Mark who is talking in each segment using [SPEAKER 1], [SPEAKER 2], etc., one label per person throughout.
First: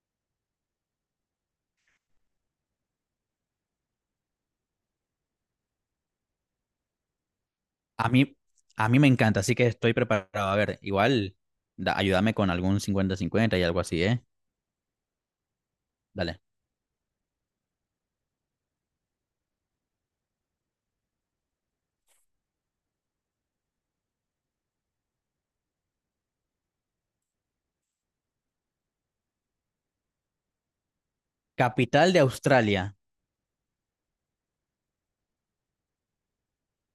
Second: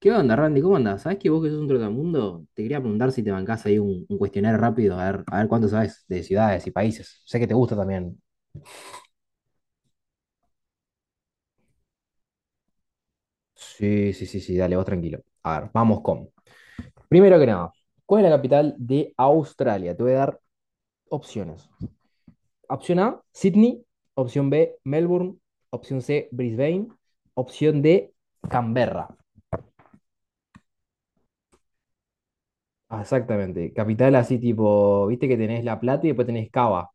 [SPEAKER 1] ¿Qué onda, Randy? ¿Cómo andás? ¿Sabés que vos que sos un trotamundo? Te quería preguntar si te bancás ahí un cuestionario rápido, a ver cuánto sabes de ciudades y países. Sé que te gusta
[SPEAKER 2] A
[SPEAKER 1] también.
[SPEAKER 2] mí, a mí, me encanta, así que estoy preparado. A ver, igual, ayúdame con algún 50-50 y algo así,
[SPEAKER 1] Sí,
[SPEAKER 2] ¿eh?
[SPEAKER 1] sí, sí, sí, dale, vos tranquilo. A ver, vamos con.
[SPEAKER 2] Dale.
[SPEAKER 1] Primero que nada, ¿cuál es la capital de Australia? Te voy a dar opciones. Opción A, Sydney. Opción B, Melbourne. Opción C, Brisbane. Opción D, Canberra.
[SPEAKER 2] Capital de Australia.
[SPEAKER 1] Ah, exactamente. Capital así tipo, viste que tenés La Plata y después tenés Cava.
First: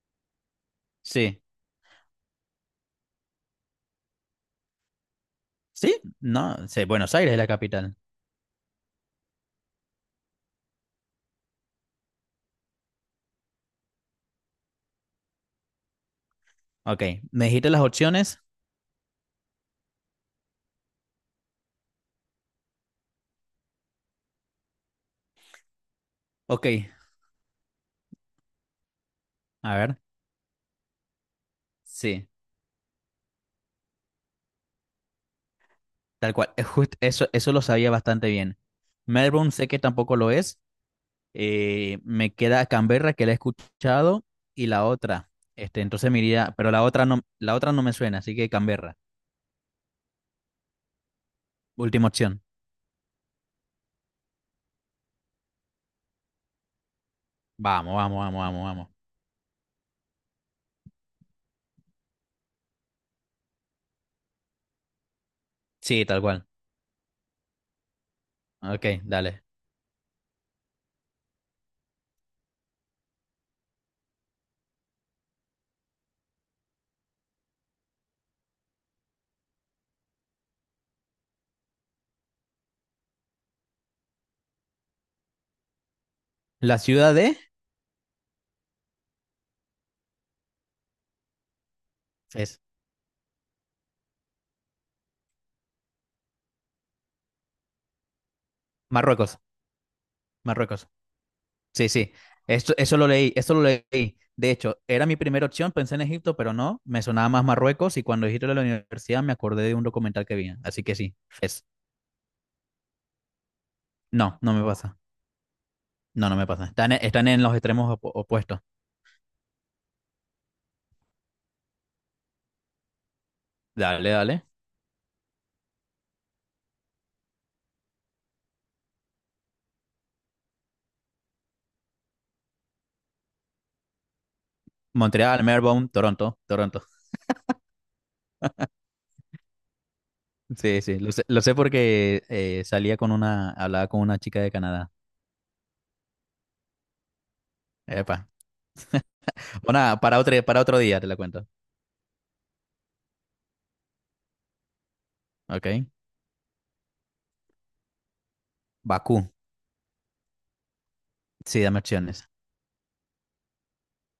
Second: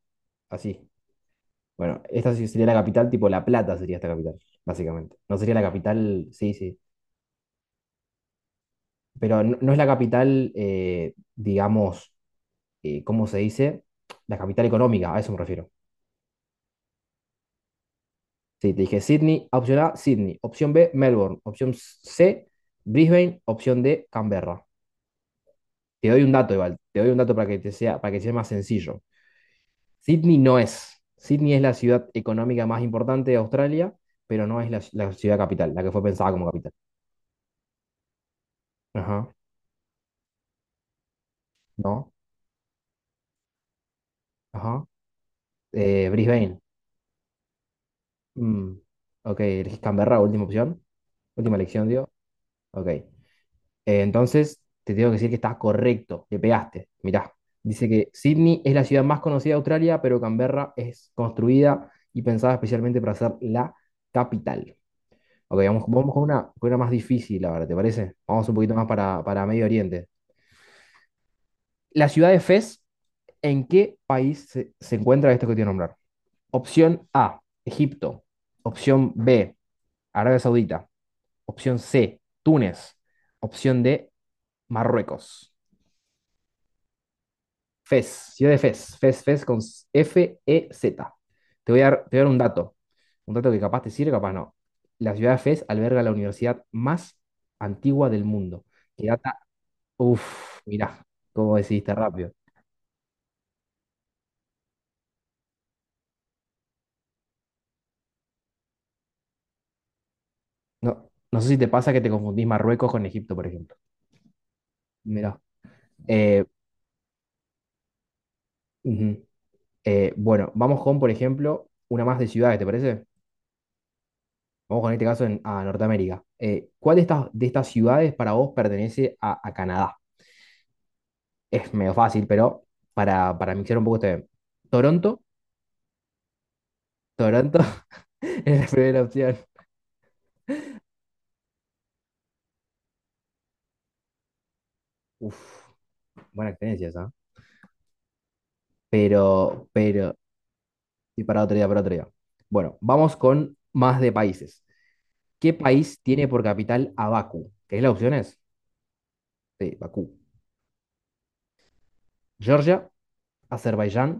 [SPEAKER 1] Así.
[SPEAKER 2] Sí.
[SPEAKER 1] Bueno, esta sí sería la capital, tipo La Plata sería esta capital, básicamente. No sería la
[SPEAKER 2] ¿Sí?
[SPEAKER 1] capital, sí,
[SPEAKER 2] No,
[SPEAKER 1] sí.
[SPEAKER 2] sí, Buenos Aires es la capital.
[SPEAKER 1] Pero no, no es la capital, digamos, ¿cómo se dice? La capital económica, a eso me refiero.
[SPEAKER 2] Ok, ¿me dijiste las opciones?
[SPEAKER 1] Sí, te dije Sydney, opción A, Sydney. Opción B, Melbourne. Opción C, Brisbane. Opción D, Canberra. Te doy un dato,
[SPEAKER 2] Ok,
[SPEAKER 1] igual, te doy un dato para que te sea, para que sea más sencillo.
[SPEAKER 2] a ver.
[SPEAKER 1] Sydney no es. Sydney es la ciudad
[SPEAKER 2] Sí,
[SPEAKER 1] económica más importante de Australia, pero no es la ciudad capital, la que fue pensada
[SPEAKER 2] tal
[SPEAKER 1] como
[SPEAKER 2] cual. Es
[SPEAKER 1] capital.
[SPEAKER 2] jus- eso, eso lo sabía bastante bien.
[SPEAKER 1] Ajá,
[SPEAKER 2] Melbourne sé que tampoco lo es.
[SPEAKER 1] no,
[SPEAKER 2] Me queda Canberra, que la he escuchado, y
[SPEAKER 1] ajá.
[SPEAKER 2] la otra. Entonces me iría,
[SPEAKER 1] Brisbane.
[SPEAKER 2] pero la otra no me suena, así que
[SPEAKER 1] Mm,
[SPEAKER 2] Canberra.
[SPEAKER 1] ok, elegís Canberra, última opción. Última elección,
[SPEAKER 2] Última
[SPEAKER 1] digo.
[SPEAKER 2] opción.
[SPEAKER 1] Ok. Entonces, te tengo que decir que estás correcto. Le pegaste. Mirá. Dice
[SPEAKER 2] Vamos,
[SPEAKER 1] que
[SPEAKER 2] vamos, vamos,
[SPEAKER 1] Sydney
[SPEAKER 2] vamos,
[SPEAKER 1] es la
[SPEAKER 2] vamos.
[SPEAKER 1] ciudad más conocida de Australia, pero Canberra es construida y pensada especialmente para ser la capital. Ok, vamos,
[SPEAKER 2] Sí,
[SPEAKER 1] vamos
[SPEAKER 2] tal cual.
[SPEAKER 1] con una más difícil ahora, ¿te parece? Vamos un poquito
[SPEAKER 2] Ok,
[SPEAKER 1] más
[SPEAKER 2] dale.
[SPEAKER 1] para Medio Oriente. La ciudad de Fez, ¿en qué país se encuentra esto que te voy a nombrar? Opción A, Egipto. Opción B, Arabia Saudita. Opción C, Túnez. Opción D, Marruecos.
[SPEAKER 2] La ciudad de
[SPEAKER 1] Fez, ciudad de Fez. Fez, Fez con FEZ. Te voy a dar, te voy a dar un
[SPEAKER 2] es
[SPEAKER 1] dato. Un dato que capaz te sirve, capaz no. La ciudad de Fez alberga la universidad más antigua del mundo. Que data.
[SPEAKER 2] Marruecos,
[SPEAKER 1] Uf,
[SPEAKER 2] Marruecos.
[SPEAKER 1] mirá, cómo
[SPEAKER 2] Sí,
[SPEAKER 1] decidiste
[SPEAKER 2] sí.
[SPEAKER 1] rápido.
[SPEAKER 2] Esto, eso lo leí, eso lo leí. De hecho, era mi primera opción, pensé en Egipto, pero no, me sonaba más Marruecos y cuando dijiste lo de la universidad me acordé de un documental que vi. Así que
[SPEAKER 1] No,
[SPEAKER 2] sí,
[SPEAKER 1] no sé si
[SPEAKER 2] es.
[SPEAKER 1] te pasa que te confundís Marruecos con Egipto, por ejemplo.
[SPEAKER 2] No, no me pasa.
[SPEAKER 1] Mirá.
[SPEAKER 2] No, no
[SPEAKER 1] Eh,
[SPEAKER 2] me pasa. Están, están en los extremos opuestos.
[SPEAKER 1] ujú. Bueno, vamos con, por ejemplo, una más de ciudades, ¿te parece?
[SPEAKER 2] Dale, dale.
[SPEAKER 1] Vamos con este caso en, a Norteamérica. ¿Cuál de estas ciudades para vos pertenece a Canadá? Es medio fácil, pero para mixar un poco este. Toronto,
[SPEAKER 2] Montreal, Melbourne, Toronto, Toronto.
[SPEAKER 1] Toronto es la primera opción.
[SPEAKER 2] Sí, sí, lo sé porque hablaba con una chica de Canadá.
[SPEAKER 1] Uf, buena experiencia esa. ¿Eh?
[SPEAKER 2] Epa. Bueno,
[SPEAKER 1] Pero,
[SPEAKER 2] para otro día te la
[SPEAKER 1] y para
[SPEAKER 2] cuento.
[SPEAKER 1] otro día, para otro día. Bueno, vamos con más de países. ¿Qué
[SPEAKER 2] Ok.
[SPEAKER 1] país tiene por capital a Bakú? ¿Querés las opciones?
[SPEAKER 2] Bakú.
[SPEAKER 1] Sí, Bakú.
[SPEAKER 2] Sí, dame opciones.
[SPEAKER 1] Georgia, Azerbaiyán,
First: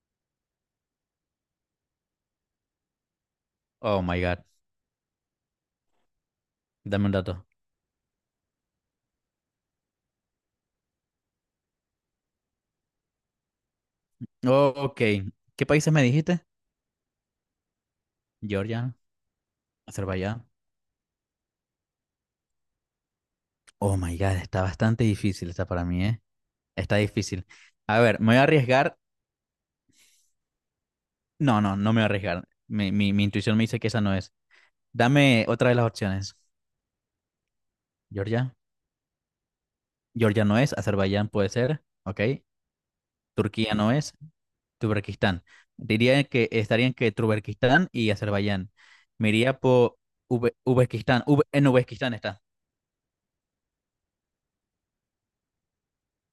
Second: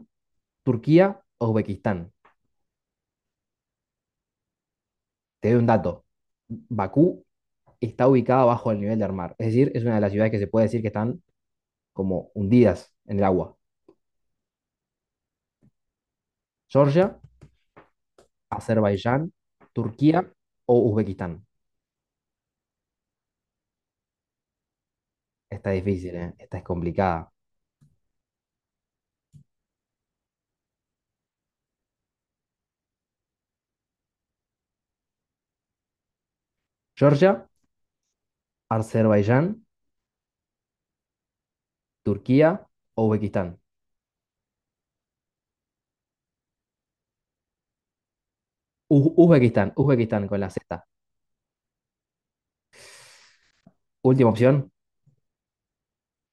[SPEAKER 1] Turquía, Uzbekistán.
[SPEAKER 2] Oh my God.
[SPEAKER 1] Te doy un dato.
[SPEAKER 2] Dame un
[SPEAKER 1] Bakú
[SPEAKER 2] dato.
[SPEAKER 1] está ubicada bajo el nivel del mar. Es decir, es una de las ciudades que se puede decir que están como hundidas en el agua.
[SPEAKER 2] Oh, ok. ¿Qué países me dijiste?
[SPEAKER 1] Georgia,
[SPEAKER 2] Georgia,
[SPEAKER 1] Azerbaiyán, Turquía
[SPEAKER 2] Azerbaiyán.
[SPEAKER 1] o Uzbekistán.
[SPEAKER 2] Oh my God. Está bastante difícil esta
[SPEAKER 1] Esta es
[SPEAKER 2] para mí,
[SPEAKER 1] difícil,
[SPEAKER 2] ¿eh?
[SPEAKER 1] ¿eh? Esta es
[SPEAKER 2] Está
[SPEAKER 1] complicada.
[SPEAKER 2] difícil. A ver, me voy a arriesgar. No, no, no me voy a arriesgar. Mi intuición me dice que esa no es. Dame otra de las opciones.
[SPEAKER 1] Georgia,
[SPEAKER 2] Georgia.
[SPEAKER 1] Azerbaiyán,
[SPEAKER 2] Georgia no es. Azerbaiyán puede ser. Ok.
[SPEAKER 1] Turquía o Uzbekistán.
[SPEAKER 2] Turquía no es. Turberquistán. Diría que estarían que Turberquistán y Azerbaiyán. Me iría
[SPEAKER 1] Uzbekistán,
[SPEAKER 2] por
[SPEAKER 1] Uzbekistán con la Z.
[SPEAKER 2] Uzbekistán. En Uzbekistán está.
[SPEAKER 1] Última opción.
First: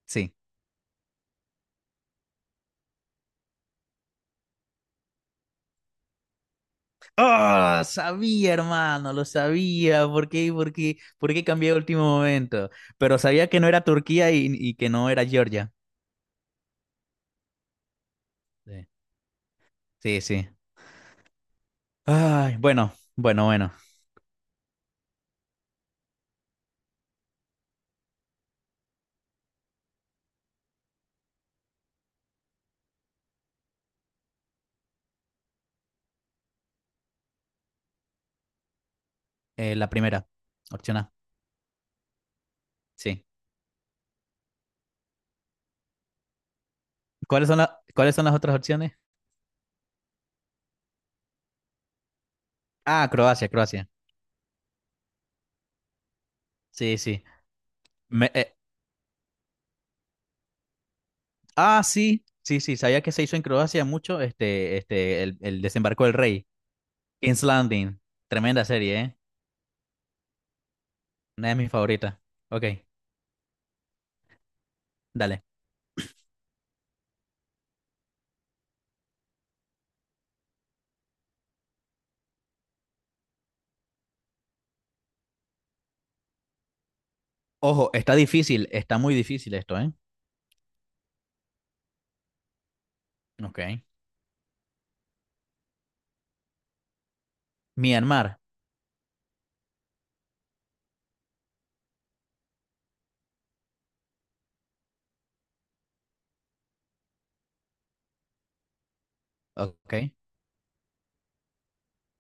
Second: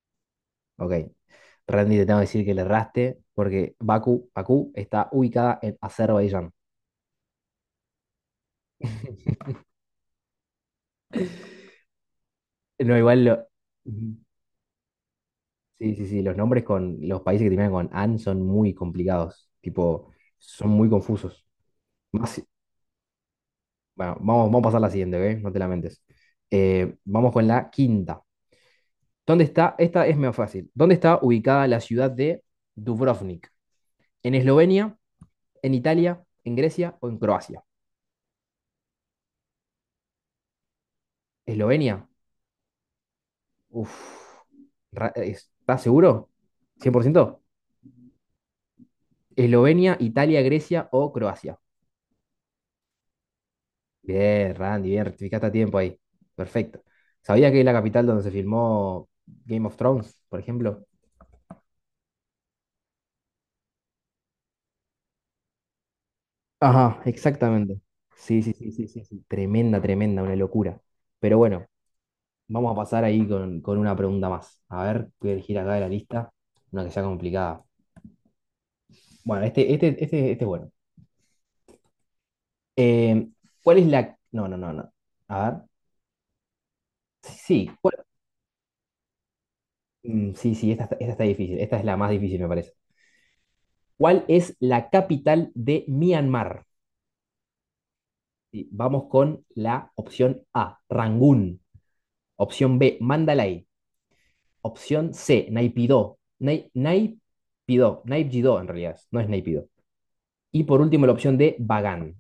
[SPEAKER 2] Sí.
[SPEAKER 1] Ok. Randy, te tengo que decir que le erraste porque Bakú, Bakú está ubicada en Azerbaiyán.
[SPEAKER 2] Ah, sabía, hermano, lo sabía. ¿Por qué cambié de último momento?
[SPEAKER 1] No,
[SPEAKER 2] Pero
[SPEAKER 1] igual lo...
[SPEAKER 2] sabía que no era
[SPEAKER 1] Ujú.
[SPEAKER 2] Turquía y que no era Georgia.
[SPEAKER 1] Sí, sí, sí, los nombres con los países que terminan con AN son muy
[SPEAKER 2] Sí,
[SPEAKER 1] complicados, tipo,
[SPEAKER 2] sí, sí.
[SPEAKER 1] son muy confusos. Más si-
[SPEAKER 2] Ay, bueno, bueno, bueno.
[SPEAKER 1] bueno, vamos, vamos a pasar a la siguiente, ¿ok? No te lamentes. Vamos con la quinta. ¿Dónde está? Esta es medio fácil. ¿Dónde está ubicada la ciudad de Dubrovnik? ¿En Eslovenia? ¿En Italia? ¿En Grecia o en Croacia?
[SPEAKER 2] La primera, opción A.
[SPEAKER 1] ¿Eslovenia?
[SPEAKER 2] Sí.
[SPEAKER 1] Uf. ¿Estás seguro? ¿Cien por ciento?
[SPEAKER 2] ¿Cuáles son cuáles son las otras opciones?
[SPEAKER 1] ¿Eslovenia, Italia, Grecia o Croacia?
[SPEAKER 2] Ah, Croacia, Croacia.
[SPEAKER 1] Bien, Randy, bien, rectificaste a tiempo ahí. Perfecto.
[SPEAKER 2] Sí, sí.
[SPEAKER 1] ¿Sabía que es la capital donde se filmó Game of Thrones, por ejemplo?
[SPEAKER 2] Ah, sí, sí, sí, sabía que se hizo en Croacia mucho el desembarco del rey.
[SPEAKER 1] Ajá,
[SPEAKER 2] King's
[SPEAKER 1] exactamente.
[SPEAKER 2] Landing.
[SPEAKER 1] Sí, sí,
[SPEAKER 2] Tremenda
[SPEAKER 1] sí, sí,
[SPEAKER 2] serie,
[SPEAKER 1] sí,
[SPEAKER 2] ¿eh?
[SPEAKER 1] sí. Tremenda, tremenda, una locura. Pero
[SPEAKER 2] Una de
[SPEAKER 1] bueno,
[SPEAKER 2] mis favoritas. Ok,
[SPEAKER 1] vamos a pasar ahí con una pregunta más. A ver, voy a
[SPEAKER 2] dale.
[SPEAKER 1] elegir acá de la lista una que sea complicada. Bueno, este es bueno. Eh, ¿Cuál es la...? No, no, no, no. A ver. Sí, sí.
[SPEAKER 2] Ojo, está difícil, está muy difícil esto, ¿eh?
[SPEAKER 1] Mm, sí, sí, esta, esta está difícil. Esta es la más difícil, me parece.
[SPEAKER 2] Ok.
[SPEAKER 1] ¿Cuál es la capital de Myanmar?
[SPEAKER 2] Myanmar.
[SPEAKER 1] Y vamos con la opción A, Rangún. Opción B, Mandalay. Opción C, Naipidó. Naipidó, Naipjidó en realidad, no es Naipidó.
[SPEAKER 2] Ok.
[SPEAKER 1] Y por último la opción D, Bagán.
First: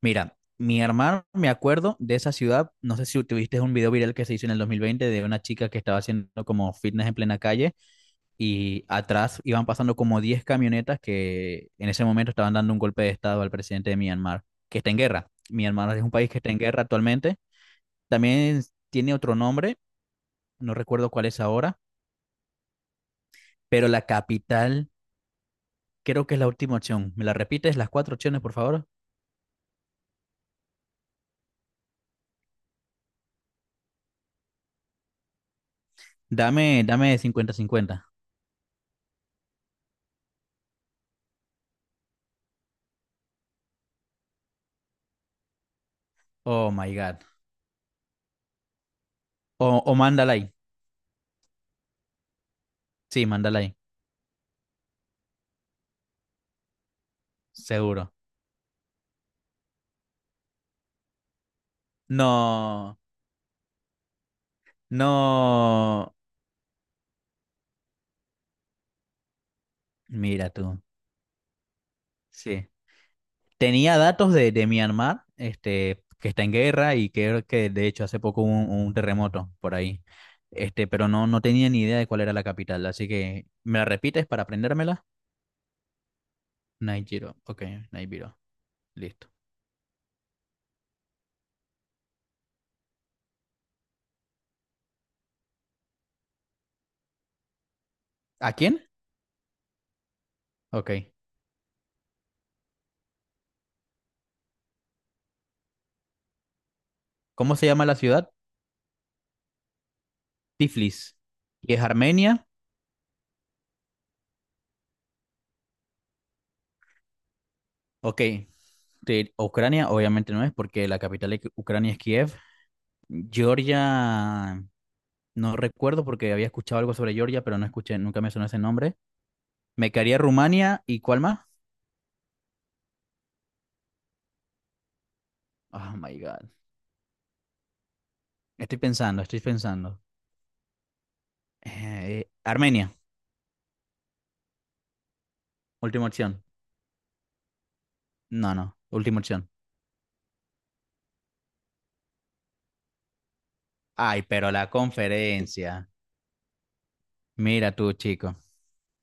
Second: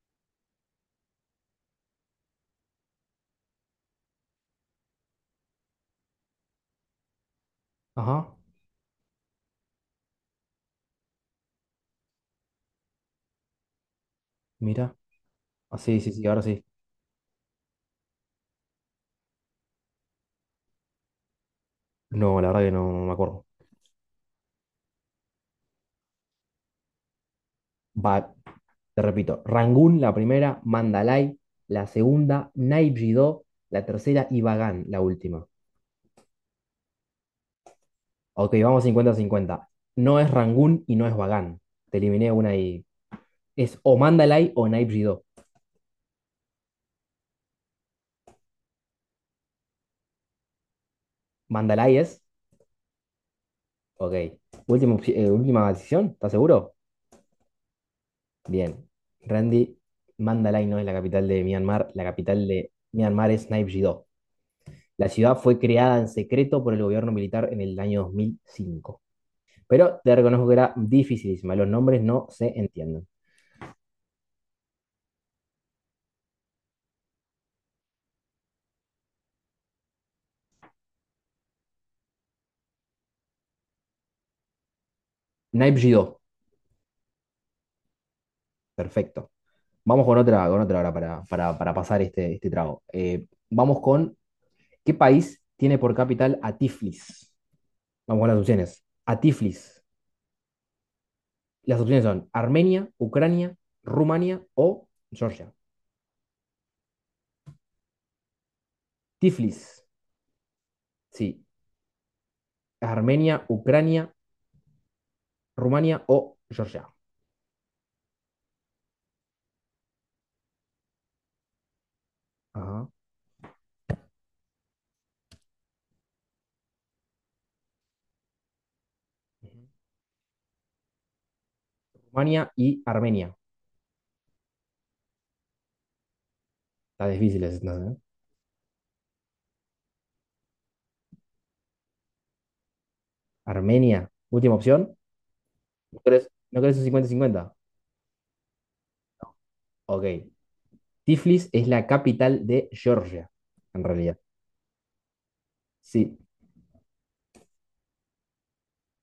[SPEAKER 2] Mira, Myanmar, me acuerdo de esa ciudad. No sé si tuviste un video viral que se hizo en el 2020 de una chica que estaba haciendo como fitness en plena calle
[SPEAKER 1] Ajá,
[SPEAKER 2] y atrás iban pasando como 10 camionetas que en ese momento estaban dando un golpe de estado al presidente de Myanmar, que está
[SPEAKER 1] mira.
[SPEAKER 2] en guerra.
[SPEAKER 1] Ah,
[SPEAKER 2] Myanmar
[SPEAKER 1] sí,
[SPEAKER 2] es un
[SPEAKER 1] sí, sí,
[SPEAKER 2] país que
[SPEAKER 1] ahora
[SPEAKER 2] está en
[SPEAKER 1] sí.
[SPEAKER 2] guerra actualmente. También tiene otro nombre, no recuerdo cuál es ahora,
[SPEAKER 1] No, la verdad que no, no me acuerdo.
[SPEAKER 2] pero la capital creo que es la última opción. ¿Me la repites las cuatro
[SPEAKER 1] Ba-
[SPEAKER 2] opciones, por favor?
[SPEAKER 1] te repito, Rangún la primera, Mandalay la segunda, Naipjidó la tercera y Bagán la última.
[SPEAKER 2] Dame 50-50.
[SPEAKER 1] Ok, vamos 50 cincuenta. No es Rangún y no es Bagán. Te eliminé una y es o Mandalay o Naipjidó.
[SPEAKER 2] Oh my God. O Mandalay.
[SPEAKER 1] Mandalay es.
[SPEAKER 2] Sí, Mandalay.
[SPEAKER 1] Ok. Última decisión, ¿estás seguro?
[SPEAKER 2] Seguro.
[SPEAKER 1] Bien. Randy, Mandalay no es la capital de Myanmar. La capital de
[SPEAKER 2] No,
[SPEAKER 1] Myanmar es Naypyidaw. La ciudad fue creada en
[SPEAKER 2] no.
[SPEAKER 1] secreto por el gobierno militar en el año 2005. Pero te reconozco
[SPEAKER 2] Mira
[SPEAKER 1] que era
[SPEAKER 2] tú.
[SPEAKER 1] dificilísima. Los nombres no se
[SPEAKER 2] Sí.
[SPEAKER 1] entienden.
[SPEAKER 2] Tenía datos de Myanmar, que está en guerra y que de hecho hace poco hubo un terremoto por ahí. Pero no, no tenía ni idea de cuál era la capital, así que ¿me la repites para aprendérmela?
[SPEAKER 1] Naypyidaw.
[SPEAKER 2] Naijiro, ok, Naijiro, listo.
[SPEAKER 1] Perfecto. Vamos con otra ahora para pasar este, este trago. Vamos con, ¿qué país tiene por capital a Tiflis? Vamos con las
[SPEAKER 2] ¿A quién?
[SPEAKER 1] opciones. A Tiflis.
[SPEAKER 2] Ok.
[SPEAKER 1] Las opciones son Armenia, Ucrania, Rumania o Georgia.
[SPEAKER 2] ¿Cómo se llama la ciudad?
[SPEAKER 1] Tiflis,
[SPEAKER 2] Tiflis.
[SPEAKER 1] sí.
[SPEAKER 2] ¿Y es Armenia?
[SPEAKER 1] Armenia, Ucrania, Rumania o Georgia.
[SPEAKER 2] Ok. De Ucrania, obviamente no es, porque la capital de Ucrania es Kiev.
[SPEAKER 1] Ajá.
[SPEAKER 2] Georgia, no recuerdo porque había escuchado algo sobre Georgia, pero no escuché, nunca me sonó ese nombre. Me quedaría Rumania y ¿cuál más?
[SPEAKER 1] Rumania y Armenia.
[SPEAKER 2] Oh my God.
[SPEAKER 1] Está difícil es, no sé.
[SPEAKER 2] Estoy pensando, estoy pensando. Armenia,
[SPEAKER 1] Armenia, última opción. ¿No
[SPEAKER 2] última
[SPEAKER 1] crees,
[SPEAKER 2] opción.
[SPEAKER 1] no crees un cincuenta-cincuenta?
[SPEAKER 2] No, no, última opción.
[SPEAKER 1] Ok. Tiflis es la capital de Georgia, en realidad.
[SPEAKER 2] Ay, pero la conferencia.
[SPEAKER 1] Sí,
[SPEAKER 2] Mira tú, chico.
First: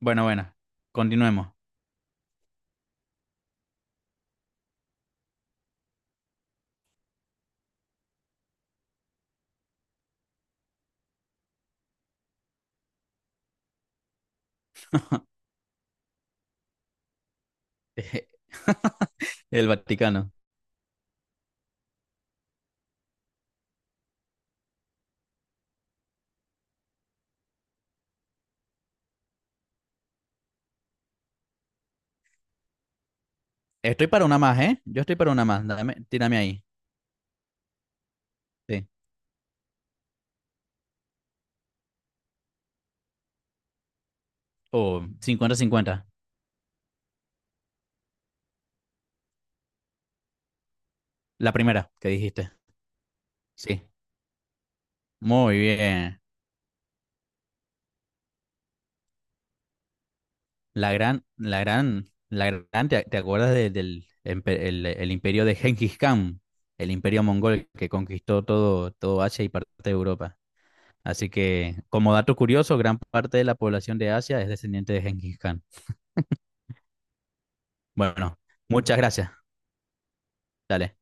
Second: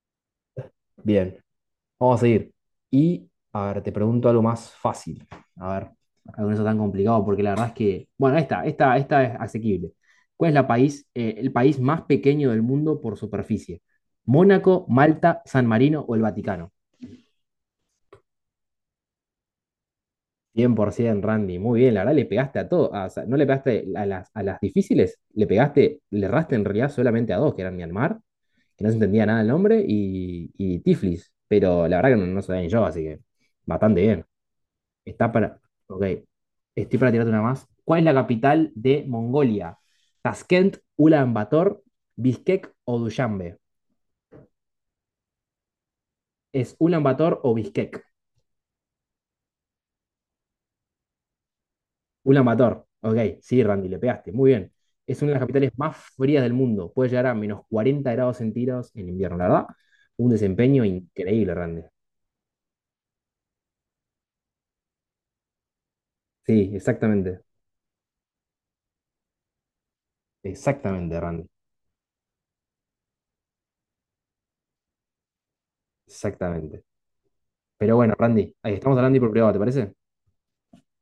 [SPEAKER 2] Bueno, bueno,
[SPEAKER 1] bien.
[SPEAKER 2] continuemos.
[SPEAKER 1] Vamos a seguir. Y, a ver, te pregunto algo más fácil. A ver, acá con eso tan complicado, porque la verdad es que, bueno, esta es asequible. ¿Cuál es la país, el país más pequeño del mundo por superficie? ¿Mónaco, Malta, San Marino o el Vaticano?
[SPEAKER 2] El Vaticano.
[SPEAKER 1] 100%, Randy. Muy bien, la verdad le pegaste a todo. O sea, no le pegaste a las difíciles, le pegaste, le erraste en realidad solamente a dos, que eran Myanmar, que no se entendía nada el nombre, y Tiflis. Pero la verdad que no, no sabía ni yo, así que bastante
[SPEAKER 2] Estoy para
[SPEAKER 1] bien.
[SPEAKER 2] una más, ¿eh? Yo estoy para
[SPEAKER 1] Está
[SPEAKER 2] una
[SPEAKER 1] para.
[SPEAKER 2] más.
[SPEAKER 1] Ok.
[SPEAKER 2] Tírame ahí.
[SPEAKER 1] Estoy para tirarte una más. ¿Cuál es la capital
[SPEAKER 2] Sí.
[SPEAKER 1] de Mongolia? ¿Tashkent, Ulan Bator, Bishkek o Dushanbe?
[SPEAKER 2] Oh, 50-50.
[SPEAKER 1] ¿Es Ulan Bator o Bishkek?
[SPEAKER 2] La primera que
[SPEAKER 1] Ulan
[SPEAKER 2] dijiste.
[SPEAKER 1] Bator. Ok, sí,
[SPEAKER 2] Sí.
[SPEAKER 1] Randy, le pegaste. Muy bien. Es una de las
[SPEAKER 2] Muy
[SPEAKER 1] capitales más
[SPEAKER 2] bien.
[SPEAKER 1] frías del mundo. Puede llegar a menos 40 grados centígrados en invierno, la verdad. Un desempeño
[SPEAKER 2] La gran,
[SPEAKER 1] increíble,
[SPEAKER 2] la
[SPEAKER 1] Randy.
[SPEAKER 2] gran, la gran, ¿te acuerdas el imperio de Genghis Khan,
[SPEAKER 1] Sí,
[SPEAKER 2] el imperio
[SPEAKER 1] exactamente.
[SPEAKER 2] mongol que conquistó todo, todo Asia y parte de Europa?
[SPEAKER 1] Exactamente,
[SPEAKER 2] Así
[SPEAKER 1] Randy.
[SPEAKER 2] que, como dato curioso, gran parte de la población de Asia es descendiente de Genghis Khan.
[SPEAKER 1] Exactamente. Pero bueno,
[SPEAKER 2] Bueno,
[SPEAKER 1] Randy, ahí estamos
[SPEAKER 2] muchas
[SPEAKER 1] hablando y por
[SPEAKER 2] gracias.
[SPEAKER 1] privado, ¿te parece?
[SPEAKER 2] Dale.